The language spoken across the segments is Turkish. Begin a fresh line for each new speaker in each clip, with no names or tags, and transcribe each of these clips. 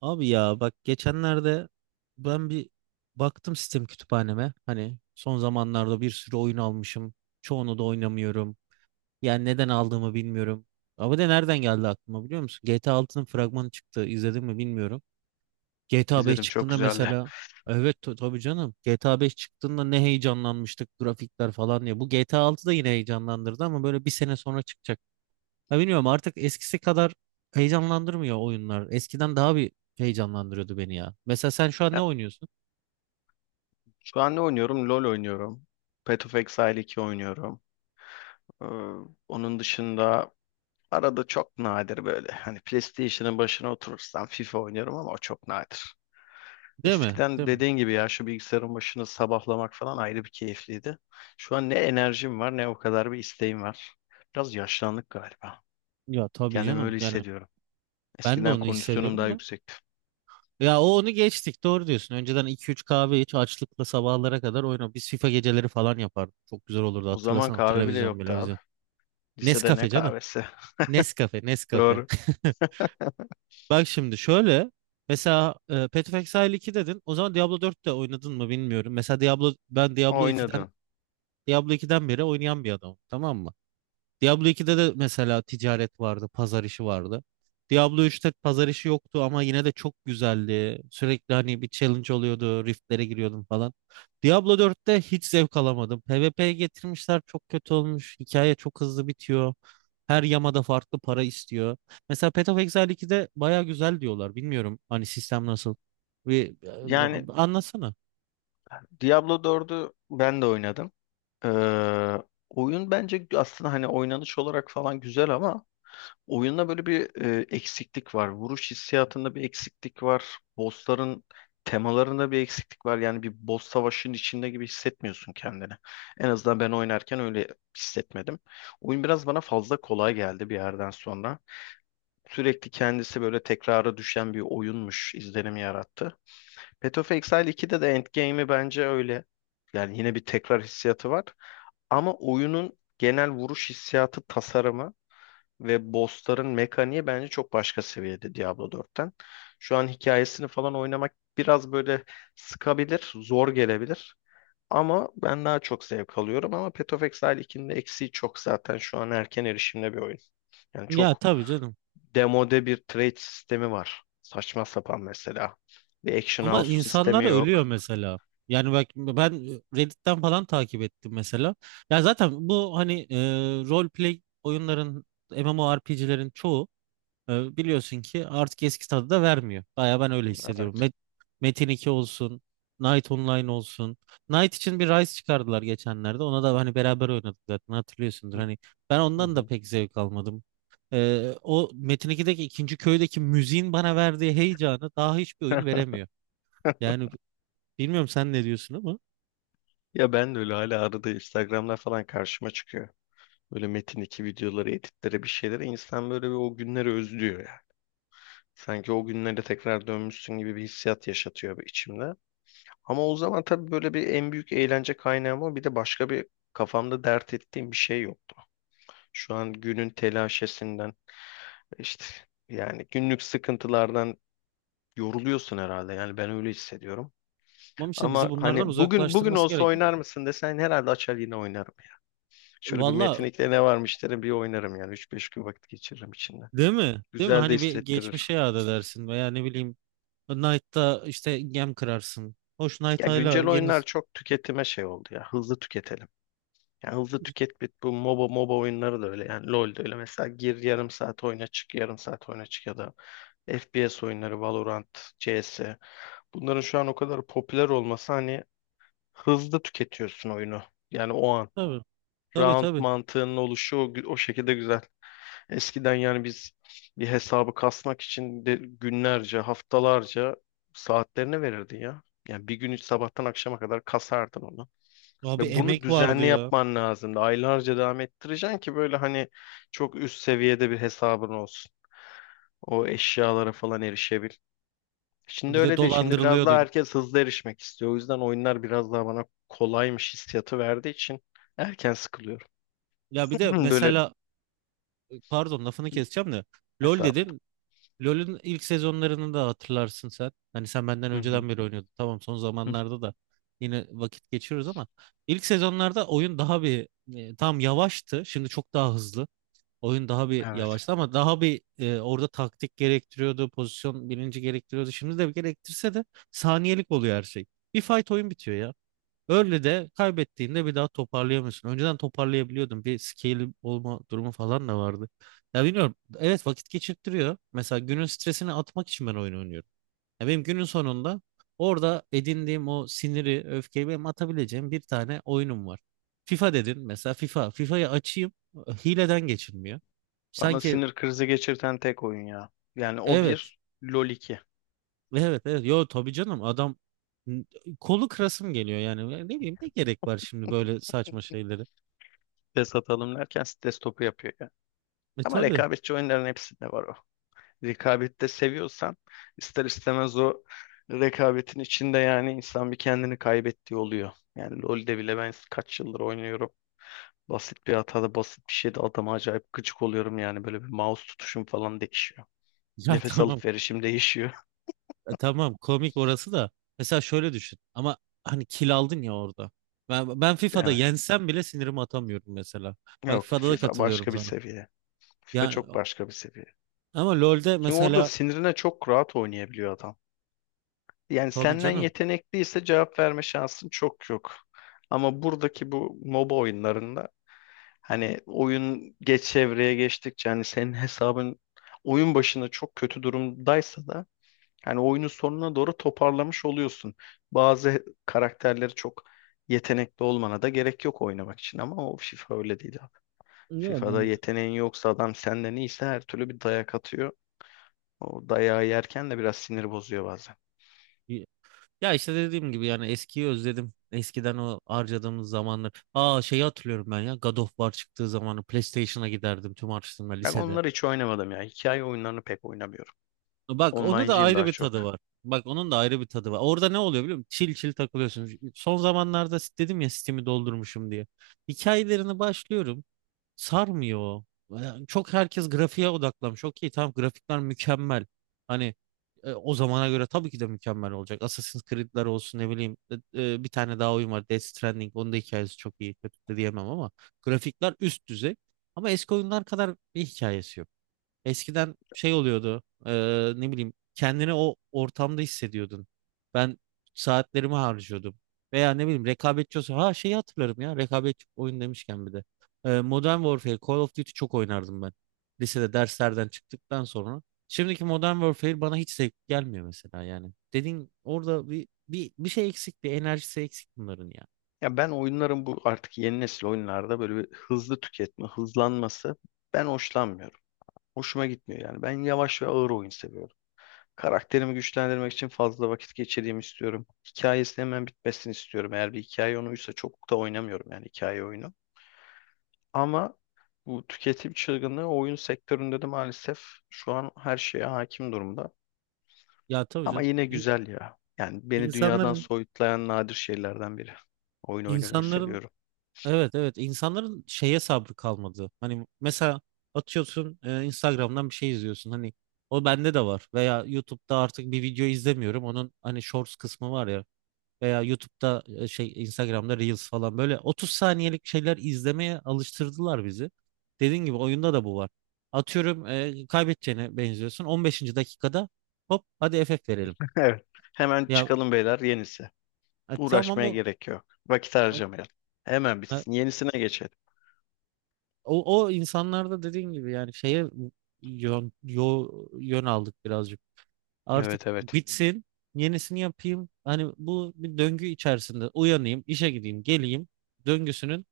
Abi ya bak geçenlerde ben bir baktım sistem kütüphaneme. Hani son zamanlarda bir sürü oyun almışım. Çoğunu da oynamıyorum. Yani neden aldığımı bilmiyorum. Ama de nereden geldi aklıma biliyor musun? GTA altının fragmanı çıktı. İzledin mi bilmiyorum. GTA 5
İzledim, çok
çıktığında
güzeldi.
mesela. Evet, tabii canım. GTA 5 çıktığında ne heyecanlanmıştık grafikler falan diye. Bu GTA 6 da yine heyecanlandırdı ama böyle bir sene sonra çıkacak. Ya bilmiyorum, artık eskisi kadar heyecanlandırmıyor oyunlar. Eskiden daha bir heyecanlandırıyordu beni ya. Mesela sen şu an
Ya,
ne oynuyorsun?
şu an ne oynuyorum? LoL oynuyorum. Path of Exile 2 oynuyorum. Ee, onun dışında arada çok nadir böyle hani PlayStation'ın başına oturursam FIFA oynuyorum ama o çok nadir.
Değil mi?
Eskiden
Değil mi?
dediğin gibi ya şu bilgisayarın başını sabahlamak falan ayrı bir keyifliydi. Şu an ne enerjim var ne o kadar bir isteğim var. Biraz yaşlandık galiba.
Ya tabii
Kendimi öyle
canım. Yani
hissediyorum.
ben de
Eskiden
onu
kondisyonum
hissediyorum
daha
da.
yüksekti.
Ya o, onu geçtik, doğru diyorsun. Önceden 2-3 kahve iç, açlıkla sabahlara kadar oyna. Biz FIFA geceleri falan yapardık. Çok güzel olurdu,
O zaman
hatırlasana,
kahve bile
televizyon
yoktu abi.
televizyon.
Lisede ne
Nescafe canım.
kahvesi?
Nescafe Nescafe.
Doğru.
Bak, şimdi şöyle. Mesela Path of Exile 2 dedin. O zaman Diablo dört de oynadın mı bilmiyorum. Mesela
Oynadım.
Diablo ikiden beri oynayan bir adam, tamam mı? Diablo ikide de mesela ticaret vardı, pazar işi vardı. Diablo üçte pazar işi yoktu ama yine de çok güzeldi. Sürekli hani bir challenge oluyordu, riftlere giriyordum falan. Diablo dörtte hiç zevk alamadım. PvP'ye getirmişler, çok kötü olmuş. Hikaye çok hızlı bitiyor. Her yamada farklı para istiyor. Mesela Path of Exile 2'de baya güzel diyorlar. Bilmiyorum hani sistem nasıl. Bir,
Yani
Anlatsana.
Diablo 4'ü ben de oynadım. Ee, oyun bence aslında hani oynanış olarak falan güzel ama oyunda böyle bir eksiklik var. Vuruş hissiyatında bir eksiklik var. Bossların temalarında bir eksiklik var. Yani bir boss savaşının içinde gibi hissetmiyorsun kendini. En azından ben oynarken öyle hissetmedim. Oyun biraz bana fazla kolay geldi bir yerden sonra. Sürekli kendisi böyle tekrara düşen bir oyunmuş izlenimi yarattı. Path of Exile 2'de de Endgame'i bence öyle. Yani yine bir tekrar hissiyatı var. Ama oyunun genel vuruş hissiyatı, tasarımı ve bossların mekaniği bence çok başka seviyede Diablo 4'ten. Şu an hikayesini falan oynamak biraz böyle sıkabilir, zor gelebilir. Ama ben daha çok zevk alıyorum. Ama Path of Exile 2'nin de eksiği çok zaten şu an erken erişimde bir oyun. Yani
Ya
çok
tabii canım.
demode bir trade sistemi var. Saçma sapan mesela. Bir action
Ama
house
insanlar
sistemi yok.
ölüyor mesela. Yani bak, ben Reddit'ten falan takip ettim mesela. Ya zaten bu hani role play oyunların, MMORPG'lerin çoğu biliyorsun ki artık eski tadı da vermiyor. Baya ben öyle hissediyorum.
Evet.
Metin 2 olsun, Knight Online olsun. Knight için bir Rise çıkardılar geçenlerde. Ona da hani beraber oynadık zaten, hatırlıyorsundur.
Hı
Hani ben
hı.
ondan da
Hı.
pek zevk almadım. O Metin 2'deki ikinci köydeki müziğin bana verdiği heyecanı daha hiçbir oyun veremiyor. Yani bilmiyorum, sen ne diyorsun ama.
Ya ben de öyle hala arada Instagram'da falan karşıma çıkıyor. Böyle Metin 2 videoları, editlere bir şeylere insan böyle bir o günleri özlüyor yani. Sanki o günlere tekrar dönmüşsün gibi bir hissiyat yaşatıyor bir içimde. Ama o zaman tabii böyle bir en büyük eğlence kaynağım o. Bir de başka bir kafamda dert ettiğim bir şey yoktu. Şu an günün telaşesinden işte yani günlük sıkıntılardan yoruluyorsun herhalde. Yani ben öyle hissediyorum.
Ama işte bizi
Ama
bunlardan
hani bugün
uzaklaştırması
olsa
gerekiyor.
oynar mısın desen herhalde açar yine oynarım yani. Şöyle bir
Valla
metinlikle ne varmış derim bir oynarım yani. Üç beş gün vakit geçiririm içinde.
değil mi? Değil mi?
Güzel de
Hani bir
hissettirir.
geçmişe yad edersin veya ne bileyim, Knight'ta işte gem kırarsın. Hoş Knight
Ya
hala
güncel
yeni...
oyunlar çok tüketime şey oldu ya. Hızlı tüketelim. Ya hızlı tüket bit bu MOBA oyunları da öyle yani LoL de öyle. Mesela gir yarım saat oyna çık yarım saat oyna çık ya da FPS oyunları Valorant, CS. Bunların şu an o kadar popüler olması hani hızlı tüketiyorsun oyunu. Yani o an.
Tabii tabii
Round
tabii.
mantığının oluşu o, o şekilde güzel. Eskiden yani biz bir hesabı kasmak için de günlerce, haftalarca saatlerini verirdin ya. Yani bir gün sabahtan akşama kadar kasardın onu.
Abi
Ve bunu
emek vardı
düzenli
ya.
yapman lazımdı. Aylarca devam ettireceksin ki böyle hani çok üst seviyede bir hesabın olsun. O eşyalara falan erişebil. Şimdi
Bir de
öyle değil. Şimdi biraz daha
dolandırılıyordun.
herkes hızlı erişmek istiyor. O yüzden oyunlar biraz daha bana kolaymış hissiyatı verdiği için erken sıkılıyorum.
Ya bir de
Böyle.
mesela, pardon, lafını keseceğim de. LOL dedin. LoL'ün ilk sezonlarını da hatırlarsın sen. Hani sen benden
Hı hı.
önceden beri oynuyordun. Tamam, son
Hı.
zamanlarda da yine vakit geçiriyoruz ama ilk sezonlarda oyun daha bir tam yavaştı. Şimdi çok daha hızlı. Oyun daha bir
Evet.
yavaştı ama daha bir orada taktik gerektiriyordu, pozisyon bilinci gerektiriyordu. Şimdi de gerektirse de saniyelik oluyor her şey. Bir fight oyun bitiyor ya. Öyle de kaybettiğinde bir daha toparlayamıyorsun. Önceden toparlayabiliyordum. Bir scale olma durumu falan da vardı. Ya bilmiyorum. Evet, vakit geçirttiriyor. Mesela günün stresini atmak için ben oyun oynuyorum. Ya benim günün sonunda orada edindiğim o siniri, öfkeyi benim atabileceğim bir tane oyunum var. FIFA dedin mesela, FIFA. FIFA'yı açayım, hileden geçilmiyor.
Bana
Sanki.
sinir krizi geçirten tek oyun ya. Yani o
Evet,
bir, LoL iki.
evet, evet. Yo, tabii canım. Adam, kolu kırasım geliyor yani, ne bileyim, ne gerek var şimdi böyle saçma şeylere.
Stres atalım derken stres topu yapıyor yani.
E
Ama
tabii.
rekabetçi oyunların hepsinde var o. Rekabette seviyorsan ister istemez o rekabetin içinde yani insan bir kendini kaybettiği oluyor. Yani LoL'de bile ben kaç yıldır oynuyorum. Basit bir hatada basit bir şeyde adama acayip gıcık oluyorum yani böyle bir mouse tutuşum falan değişiyor.
Ya
Nefes
tamam.
alıp verişim değişiyor.
Tamam, komik orası da. Mesela şöyle düşün. Ama hani kill aldın ya orada. Ben FIFA'da
Evet.
yensem bile sinirimi atamıyorum mesela. Bak
Yok,
FIFA'da da
FIFA
katılıyorum
başka bir
sana.
seviye. FIFA
Ya
çok başka bir seviye.
ama LoL'de
Çünkü orada
mesela,
sinirine çok rahat oynayabiliyor adam. Yani
tabii
senden
canım.
yetenekliyse cevap verme şansın çok yok. Ama buradaki bu MOBA oyunlarında hani oyun geç evreye geçtikçe hani senin hesabın oyun başında çok kötü durumdaysa da hani oyunun sonuna doğru toparlamış oluyorsun. Bazı karakterleri çok yetenekli olmana da gerek yok oynamak için ama o FIFA öyle değil abi.
Yok,
FIFA'da
bence
yeteneğin yoksa adam senden iyiyse her türlü bir dayak atıyor. O dayağı yerken de biraz sinir bozuyor bazen.
de. Ya işte dediğim gibi, yani eskiyi özledim. Eskiden o harcadığımız zamanlar. Aa, şeyi hatırlıyorum ben ya. God of War çıktığı zamanı PlayStation'a giderdim tüm harçlığımla
Ben
lisede.
onları hiç oynamadım ya. Hikaye oyunlarını pek oynamıyorum.
Bak, ona da
Online'cıyım
ayrı
daha
bir tadı
çok.
var. Bak onun da ayrı bir tadı var. Orada ne oluyor biliyor musun? Çil çil takılıyorsun. Son zamanlarda dedim ya, Steam'i doldurmuşum diye. Hikayelerini başlıyorum. Sarmıyor o. Yani çok, herkes grafiğe odaklamış. Okey tamam, grafikler mükemmel. Hani o zamana göre tabii ki de mükemmel olacak. Assassin's Creed'ler olsun, ne bileyim. Bir tane daha oyun var, Death Stranding. Onun da hikayesi çok iyi. Kötü de diyemem ama. Grafikler üst düzey. Ama eski oyunlar kadar bir hikayesi yok. Eskiden şey oluyordu. Ne bileyim, kendini o ortamda hissediyordun. Ben saatlerimi harcıyordum. Veya ne bileyim rekabetçi olsa, ha, şeyi hatırlarım ya, rekabetçi oyun demişken bir de. Modern Warfare, Call of Duty çok oynardım ben. Lisede derslerden çıktıktan sonra. Şimdiki Modern Warfare bana hiç zevk gelmiyor mesela, yani. Dediğin orada bir şey eksik, bir enerjisi eksik bunların ya.
Ya ben oyunların bu artık yeni nesil oyunlarda böyle bir hızlı tüketme, hızlanması ben hoşlanmıyorum. Hoşuma gitmiyor yani. Ben yavaş ve ağır oyun seviyorum. Karakterimi güçlendirmek için fazla vakit geçireyim istiyorum. Hikayesi hemen bitmesini istiyorum. Eğer bir hikaye oyunuysa çok da oynamıyorum yani hikaye oyunu. Ama bu tüketim çılgınlığı oyun sektöründe de maalesef şu an her şeye hakim durumda.
Ya tabii
Ama
canım.
yine
İn-
güzel ya. Yani beni dünyadan
insanların
soyutlayan nadir şeylerden biri. Oyun oynamayı
insanların
seviyorum.
Evet, evet, insanların şeye sabrı kalmadı. Hani mesela atıyorsun, Instagram'dan bir şey izliyorsun. Hani o bende de var. Veya YouTube'da artık bir video izlemiyorum. Onun hani Shorts kısmı var ya. Veya YouTube'da şey, Instagram'da Reels falan, böyle 30 saniyelik şeyler izlemeye alıştırdılar bizi. Dediğin gibi oyunda da bu var. Atıyorum, kaybedeceğine benziyorsun. 15. dakikada hop, hadi FF verelim.
Evet. Hemen
Ya
çıkalım beyler yenisi.
e, tamam
Uğraşmaya
o
gerek yok. Vakit harcamayalım. Hemen bitsin. Yenisine geçelim.
O insanlarda dediğin gibi yani şeye, yön, yo, yön aldık birazcık.
Evet,
Artık
evet.
bitsin, yenisini yapayım. Hani bu, bir döngü içerisinde uyanayım, işe gideyim, geleyim döngüsünün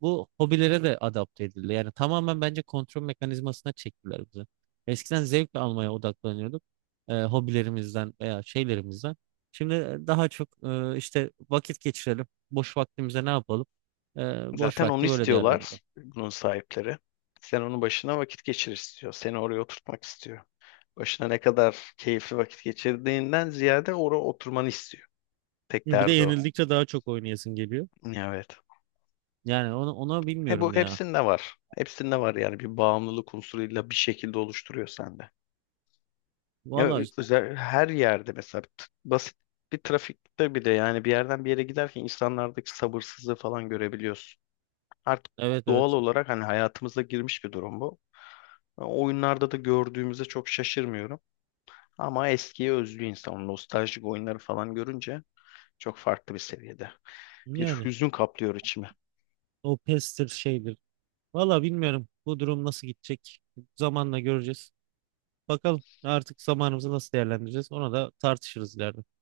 bu hobilere de adapte edildi. Yani tamamen bence kontrol mekanizmasına çektiler bizi. Eskiden zevk almaya odaklanıyorduk, hobilerimizden veya şeylerimizden. Şimdi daha çok işte, vakit geçirelim, boş vaktimize ne yapalım? E, Boş
Zaten onu
vakti böyle değerlendirelim.
istiyorlar bunun sahipleri. Sen onun başına vakit geçir istiyor. Seni oraya oturtmak istiyor. Başına ne kadar keyifli vakit geçirdiğinden ziyade oraya oturmanı istiyor. Tek
Bir de
derdi o.
yenildikçe daha çok oynayasın geliyor.
Evet.
Yani ona
He, bu
bilmiyorum ya.
hepsinde var. Hepsinde var yani bir bağımlılık unsuruyla bir şekilde oluşturuyor sende. Ya,
Valla,
özel, her yerde mesela basit bir trafikte bir de yani bir yerden bir yere giderken insanlardaki sabırsızlığı falan görebiliyorsun. Artık
evet,
doğal
evet.
olarak hani hayatımıza girmiş bir durum bu. Oyunlarda da gördüğümüzde çok şaşırmıyorum. Ama eskiye özlü insan o nostaljik oyunları falan görünce çok farklı bir seviyede. Bir
Yani
hüzün kaplıyor içimi.
o pestir şeydir. Valla bilmiyorum bu durum nasıl gidecek. Zamanla göreceğiz. Bakalım artık zamanımızı nasıl değerlendireceğiz. Ona da tartışırız ileride.